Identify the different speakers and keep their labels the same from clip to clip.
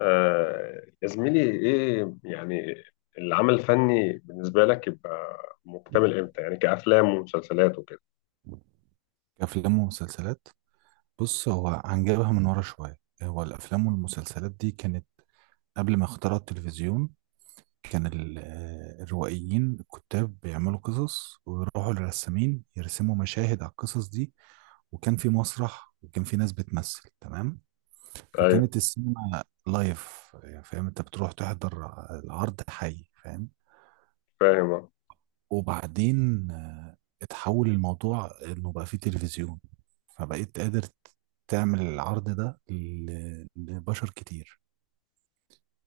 Speaker 1: يا زميلي ايه يعني العمل الفني بالنسبة لك يبقى مكتمل امتى؟ يعني كأفلام ومسلسلات وكده.
Speaker 2: أفلام ومسلسلات. بص، هو هنجيبها من ورا شوية. هو الأفلام والمسلسلات دي كانت قبل ما اخترعوا التلفزيون. كان الروائيين الكتاب بيعملوا قصص ويروحوا للرسامين يرسموا مشاهد على القصص دي. وكان في مسرح وكان في ناس بتمثل. تمام،
Speaker 1: ايوه
Speaker 2: فكانت السينما لايف، يعني فاهم؟ انت بتروح تحضر العرض حي، فاهم؟
Speaker 1: فاهم.
Speaker 2: وبعدين اتحول الموضوع انه بقى فيه تلفزيون، فبقيت قادر تعمل العرض ده لبشر كتير.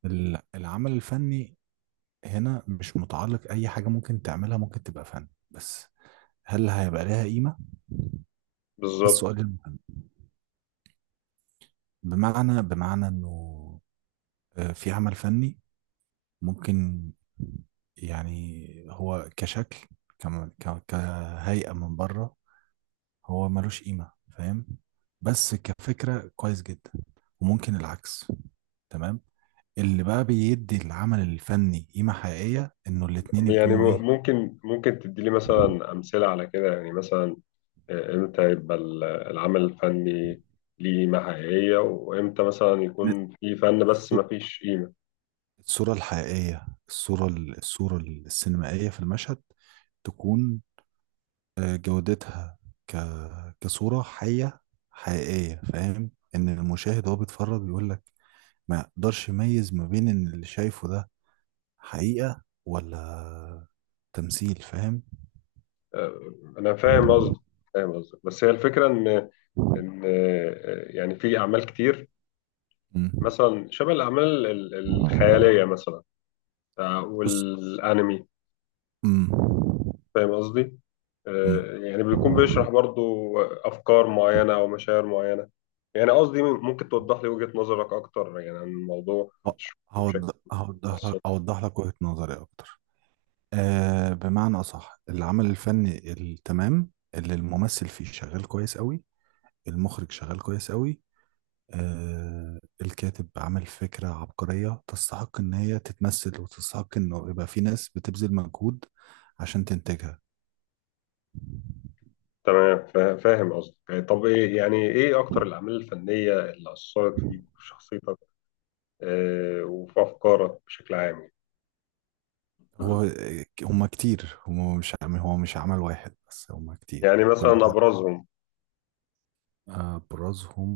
Speaker 2: العمل الفني هنا مش متعلق. اي حاجة ممكن تعملها ممكن تبقى فن، بس هل هيبقى لها قيمة؟ ده
Speaker 1: بالظبط.
Speaker 2: السؤال المهم. بمعنى انه في عمل فني ممكن يعني هو كشكل، كهيئة من بره، هو ملوش قيمة، فاهم؟ بس كفكرة كويس جدا. وممكن العكس. تمام. اللي بقى بيدي العمل الفني قيمة حقيقية انه الاتنين
Speaker 1: يعني
Speaker 2: يكونوا ايه.
Speaker 1: ممكن تدي لي مثلا أمثلة على كده؟ يعني مثلا، امتى يبقى العمل الفني ليه قيمة حقيقية، وامتى مثلا
Speaker 2: إن
Speaker 1: يكون في فن بس ما
Speaker 2: الصو-
Speaker 1: فيش قيمة؟
Speaker 2: الصورة الحقيقية، الصورة الصورة السينمائية في المشهد تكون جودتها ك... كصورة حية حقيقية، فاهم؟ ان المشاهد وهو بيتفرج بيقول لك ما يقدرش يميز ما بين ان اللي شايفه ده حقيقة ولا تمثيل، فاهم؟
Speaker 1: آه، انا فاهم قصدك، فاهم قصدك، بس هي الفكرة ان ، يعني في اعمال كتير
Speaker 2: مم.
Speaker 1: مثلا شبه الأعمال الخيالية، مثلا،
Speaker 2: بص.
Speaker 1: والأنمي.
Speaker 2: مم.
Speaker 1: فاهم قصدي؟
Speaker 2: مم.
Speaker 1: يعني بيكون بيشرح برضو أفكار معينة أو مشاعر معينة. يعني قصدي ممكن توضح لي وجهة نظرك أكتر يعني عن الموضوع،
Speaker 2: ه-
Speaker 1: أو تشرح لي بشكل
Speaker 2: هوضح لك،
Speaker 1: مفصل؟
Speaker 2: اوضح لك وجهة نظري اكتر. آه، بمعنى اصح، العمل الفني التمام اللي الممثل فيه شغال كويس قوي، المخرج شغال كويس قوي، آه الكاتب عمل فكرة عبقرية تستحق ان هي تتمثل وتستحق انه يبقى في ناس بتبذل مجهود عشان تنتجها.
Speaker 1: تمام، فاهم قصدي. طب إيه يعني، إيه أكتر الأعمال الفنية اللي أثرت فيك وفي شخصيتك، وفي أفكارك بشكل عام؟
Speaker 2: هو هما كتير، مش هو مش عمل واحد بس، هما كتير
Speaker 1: يعني
Speaker 2: يعني كل.
Speaker 1: مثلا أبرزهم.
Speaker 2: ابرزهم؟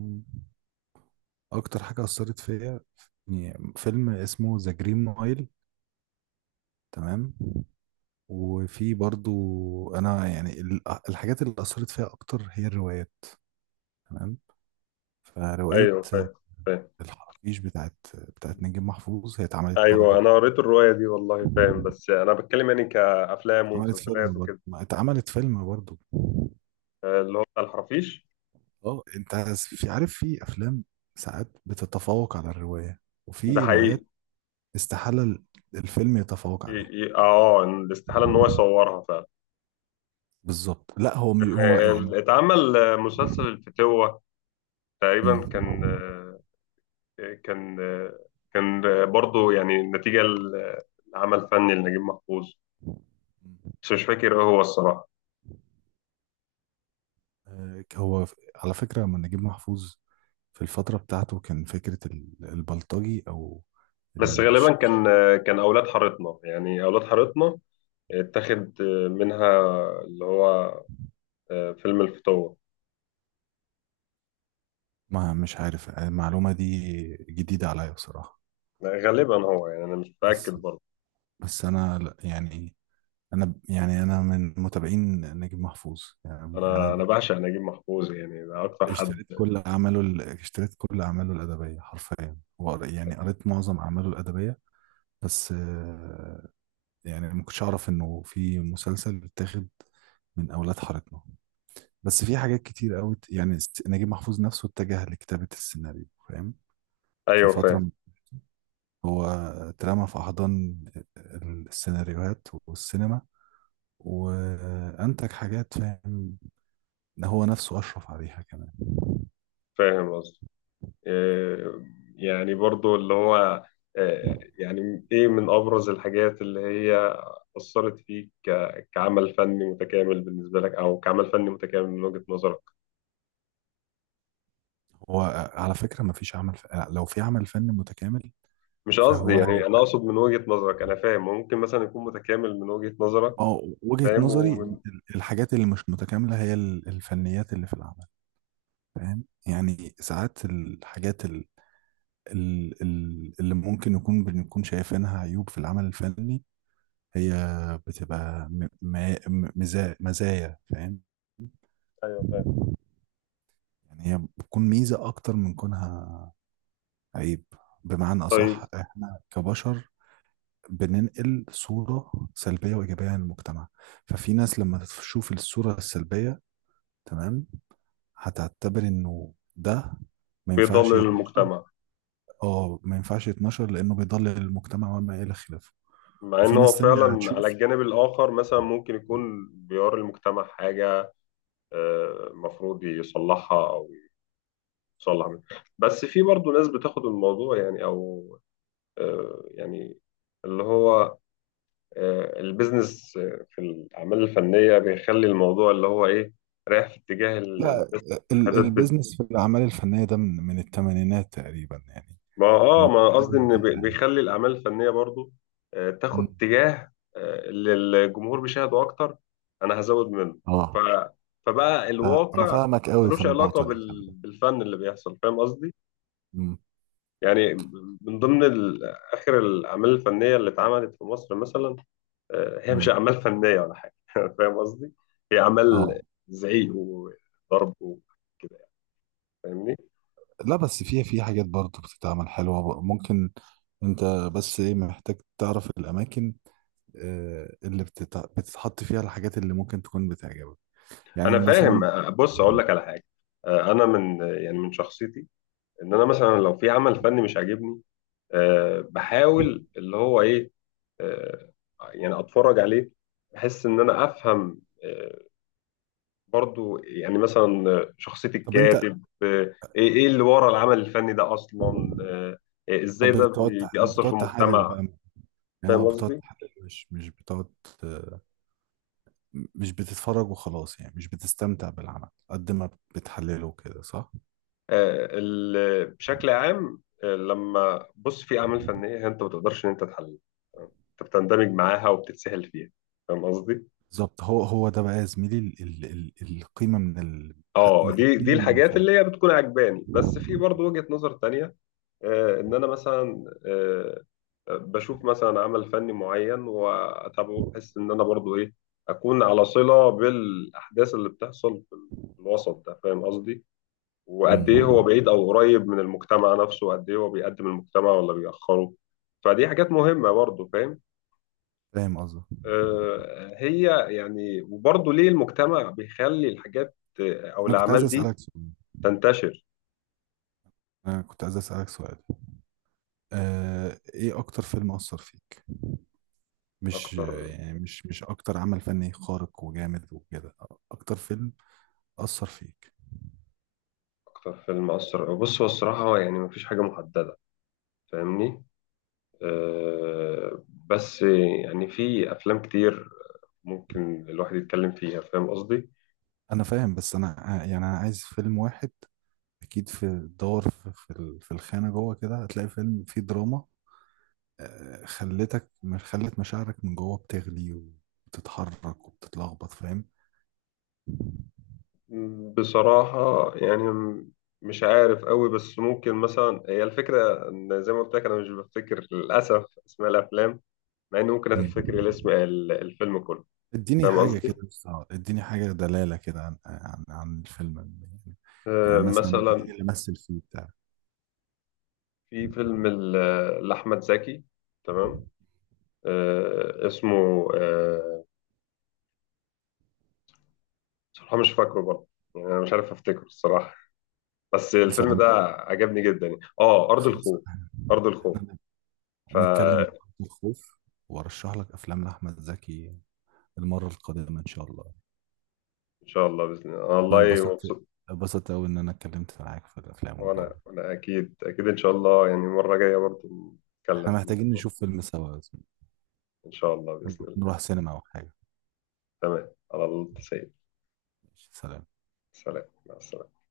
Speaker 2: اكتر حاجه اثرت فيا يعني فيلم اسمه ذا جرين مايل. تمام. وفي برضو، انا يعني الحاجات اللي اثرت فيها اكتر هي الروايات. تمام. فروايه
Speaker 1: أيوه فاهم، فاهم.
Speaker 2: الحرافيش بتاعت نجيب محفوظ هي اتعملت
Speaker 1: ايوه
Speaker 2: برضو.
Speaker 1: انا قريت الروايه دي والله، فاهم، بس انا بتكلم يعني كافلام
Speaker 2: اتعملت فيلم
Speaker 1: ومسلسلات
Speaker 2: برضو،
Speaker 1: وكده.
Speaker 2: ما اتعملت فيلم برضو.
Speaker 1: اللي هو بتاع الحرافيش.
Speaker 2: اه انت عايز- في، عارف في افلام ساعات بتتفوق على الروايه،
Speaker 1: ده
Speaker 2: وفي
Speaker 1: حقيقي.
Speaker 2: روايات استحاله الفيلم يتفوق عليها.
Speaker 1: الاستحاله ان هو يصورها فعلا.
Speaker 2: بالظبط، لا هو مش هو يعني.
Speaker 1: اتعمل مسلسل الفتوه
Speaker 2: مم.
Speaker 1: تقريبا، كان، كان، كان، برضه يعني نتيجه لعمل فني لنجيب محفوظ،
Speaker 2: مم.
Speaker 1: بس مش فاكر ايه هو الصراحه.
Speaker 2: آه، هو ف- على فكرة من نجيب محفوظ في الفترة بتاعته كان فكرة البلطجي أو
Speaker 1: بس غالبا
Speaker 2: الشخص.
Speaker 1: كان، كان اولاد حارتنا، يعني اولاد حارتنا اتاخد منها اللي هو، فيلم الفتوه.
Speaker 2: ما مش عارف المعلومة دي جديدة عليا بصراحة.
Speaker 1: غالبا، هو يعني انا مش متاكد
Speaker 2: بس
Speaker 1: برضه.
Speaker 2: بس أنا لا- يعني أنا ب- يعني أنا من متابعين نجيب محفوظ، يعني يعني أنا
Speaker 1: انا
Speaker 2: ب-
Speaker 1: بعشق نجيب محفوظ، يعني ده اكتر حد.
Speaker 2: اشتريت كل أعماله اشتريت كل أعماله الأدبية حرفيا، وقر- يعني قريت معظم أعماله الأدبية. بس يعني ما كنتش اعرف انه في مسلسل بيتاخد من اولاد حارتنا. بس في حاجات كتير قوي، يعني س- نجيب محفوظ نفسه اتجه لكتابة السيناريو، فاهم؟ في
Speaker 1: ايوه
Speaker 2: فترة
Speaker 1: فاهم،
Speaker 2: م- هو اترمى في احضان السيناريوهات والسينما، وانتج حاجات، فاهم؟ هو نفسه اشرف عليها كمان.
Speaker 1: فاهم قصدي. إيه، يعني برضه اللي هو إيه، يعني ايه من ابرز الحاجات اللي هي اثرت فيك كعمل فني متكامل بالنسبه لك، او كعمل فني متكامل من وجهه نظرك؟
Speaker 2: هو على فكرة ما فيش عمل ف... لو في عمل فن متكامل
Speaker 1: مش قصدي
Speaker 2: فهو
Speaker 1: يعني، انا
Speaker 2: هيبقى-
Speaker 1: اقصد من وجهه نظرك، انا فاهم ممكن مثلا يكون متكامل من وجهه نظرك.
Speaker 2: اه، وجهة
Speaker 1: فاهم،
Speaker 2: نظري
Speaker 1: ومن.
Speaker 2: الحاجات اللي مش متكاملة هي الفنيات اللي في العمل، فاهم؟ يعني ساعات الحاجات اللي ممكن نكون بنكون شايفينها عيوب في العمل الفني هي بتبقى مزايا، فاهم؟
Speaker 1: ايوه فاهم.
Speaker 2: يعني هي بتكون ميزة أكتر من كونها عيب. بمعنى
Speaker 1: طيب.
Speaker 2: أصح، إحنا كبشر بننقل صورة سلبية وإيجابية عن المجتمع. ففي ناس لما تشوف الصورة السلبية، تمام، هتعتبر إنه ده ما ينفعش
Speaker 1: بيضلل
Speaker 2: يتنشر.
Speaker 1: المجتمع.
Speaker 2: اه ما ينفعش يتنشر لانه بيضلل المجتمع وما الى خلافه.
Speaker 1: مع ان
Speaker 2: وفي
Speaker 1: هو
Speaker 2: ناس تانية
Speaker 1: فعلا على
Speaker 2: هتشوف.
Speaker 1: الجانب الاخر مثلا ممكن يكون بيوري المجتمع حاجه، مفروض يصلحها او يصلح منها. بس في برضه ناس بتاخد الموضوع يعني، او، يعني اللي هو، البيزنس، في الاعمال الفنيه بيخلي الموضوع اللي هو ايه، رايح في اتجاه
Speaker 2: لا،
Speaker 1: المشاهدات.
Speaker 2: البيزنس في الاعمال الفنيه ده من الثمانينات تقريبا يعني.
Speaker 1: ما
Speaker 2: هو
Speaker 1: اه، ما
Speaker 2: مش حاجه
Speaker 1: قصدي ان
Speaker 2: جديده يعني.
Speaker 1: بيخلي الاعمال الفنيه برضو، تاخد
Speaker 2: مم.
Speaker 1: اتجاه، اللي الجمهور بيشاهده اكتر، انا هزود منه. ف
Speaker 2: اه.
Speaker 1: فبقى
Speaker 2: انا
Speaker 1: الواقع
Speaker 2: فاهمك قوي في
Speaker 1: ملوش علاقه
Speaker 2: النقطه دي، خلي
Speaker 1: بال...
Speaker 2: بالك.
Speaker 1: بالفن اللي بيحصل، فاهم قصدي؟
Speaker 2: مم.
Speaker 1: يعني من ضمن ال... اخر الاعمال الفنيه اللي اتعملت في مصر مثلا، هي مش
Speaker 2: مم.
Speaker 1: اعمال فنيه ولا حاجه فاهم قصدي. هي اعمال
Speaker 2: اه
Speaker 1: زعيق وضرب وكده، يعني، فاهمني؟
Speaker 2: لا، بس في حاجات برضه بتتعمل حلوه، بق- ممكن انت، بس ايه، محتاج تعرف الاماكن اللي بتتع- بتتحط فيها الحاجات اللي ممكن تكون بتعجبك، يعني
Speaker 1: انا فاهم
Speaker 2: مثلا.
Speaker 1: آه، بص اقول لك على حاجه، انا من يعني من شخصيتي ان انا مثلا لو في عمل فني مش عاجبني، أه بحاول اللي هو ايه، أه يعني اتفرج عليه، بحس ان انا افهم أه برضو يعني مثلا، شخصية
Speaker 2: طب انت
Speaker 1: الكاتب أه، ايه إيه اللي ورا العمل الفني ده اصلا أه،
Speaker 2: اه
Speaker 1: ازاي ده
Speaker 2: بتقعد تح-
Speaker 1: بيأثر في
Speaker 2: بتقعد تحلل
Speaker 1: المجتمع.
Speaker 2: بقى، يعني اه
Speaker 1: فاهم
Speaker 2: بتقعد
Speaker 1: قصدي؟
Speaker 2: تحلل، مش بتقعد، آه، مش بتتفرج وخلاص، يعني مش بتستمتع بالعمل قد ما بتحلله كده، صح؟
Speaker 1: أه، بشكل عام، لما بص في اعمال فنية انت ما تقدرش ان انت تحللها، انت بتندمج معاها وبتتسهل فيها. فاهم قصدي؟
Speaker 2: بالظبط، هو ده بقى يا زميلي ال القيمة من
Speaker 1: اه دي
Speaker 2: القيمة من
Speaker 1: الحاجات
Speaker 2: الفن.
Speaker 1: اللي هي بتكون عجباني. بس في برضو وجهة نظر تانية، ان انا مثلا، بشوف مثلا عمل فني معين واتابعه، بحس ان انا برضو ايه، اكون على صلة بالاحداث اللي بتحصل في الوسط ده. فاهم قصدي؟
Speaker 2: مم.
Speaker 1: وقد ايه هو بعيد او قريب من المجتمع نفسه، وقد ايه هو بيقدم المجتمع ولا بيأخره. فدي حاجات مهمة برضو، فاهم؟
Speaker 2: فاهم قصدك.
Speaker 1: هي يعني، وبرضو ليه المجتمع بيخلي الحاجات، او
Speaker 2: انا كنت عايز
Speaker 1: الاعمال دي
Speaker 2: اسألك سؤال.
Speaker 1: تنتشر.
Speaker 2: انا كنت عايز اسألك سؤال. آه، ايه اكتر فيلم اثر فيك؟ مش
Speaker 1: اكتر،
Speaker 2: يعني مش اكتر عمل فني خارق وجامد وكده. اكتر فيلم اثر فيك.
Speaker 1: اكتر فيلم اثر، بص هو الصراحه هو يعني مفيش حاجه محدده، فاهمني؟ أه بس يعني في افلام كتير ممكن الواحد يتكلم فيها، فاهم قصدي.
Speaker 2: انا فاهم بس انا ع- يعني انا عايز فيلم واحد. اكيد في الدور في في الخانه جوه كده هتلاقي فيلم فيه دراما خلتك، مش خلت مشاعرك من جوه بتغلي وبتتحرك وبتتلخبط، فاهم؟
Speaker 1: بصراحه يعني مش عارف قوي، بس ممكن مثلا هي الفكره ان زي ما قلت لك انا مش بفتكر للاسف اسماء الافلام، مع اني ممكن
Speaker 2: مم.
Speaker 1: افتكر الاسم الفيلم كله.
Speaker 2: اديني
Speaker 1: فاهم
Speaker 2: حاجه
Speaker 1: قصدي؟
Speaker 2: كده بس، اديني حاجه دلاله كده عن عن الفيلم يعني. يعني
Speaker 1: أه
Speaker 2: مثلا مين
Speaker 1: مثلا،
Speaker 2: اللي مثل فيه بتاع.
Speaker 1: في فيلم لاحمد زكي، تمام، اسمه آه، بصراحة مش فاكره برضه، يعني أنا مش عارف أفتكره الصراحة. بس
Speaker 2: خلص يا
Speaker 1: الفيلم
Speaker 2: عم،
Speaker 1: ده عجبني جدا يعني، آه، أرض
Speaker 2: خلص.
Speaker 1: الخوف. أرض الخوف.
Speaker 2: احنا نتكلم
Speaker 1: فإن
Speaker 2: عن الخوف، وارشح لك افلام لاحمد زكي المره القادمه ان شاء الله.
Speaker 1: شاء الله بإذن الله، أنا
Speaker 2: انا
Speaker 1: والله
Speaker 2: انبسطت،
Speaker 1: مبسوط.
Speaker 2: انبسطت قوي ان انا اتكلمت معاك في الافلام والجو
Speaker 1: وأنا،
Speaker 2: ده.
Speaker 1: وأنا أكيد أكيد إن شاء الله، يعني المرة الجاية برضه
Speaker 2: احنا
Speaker 1: نتكلم في
Speaker 2: محتاجين
Speaker 1: الموضوع.
Speaker 2: نشوف فيلم سوا يا زميلي.
Speaker 1: إن شاء الله بإذن الله.
Speaker 2: نروح سينما او حاجه.
Speaker 1: تمام على الله سيد.
Speaker 2: ماشي، سلام.
Speaker 1: سلام، مع السلامة.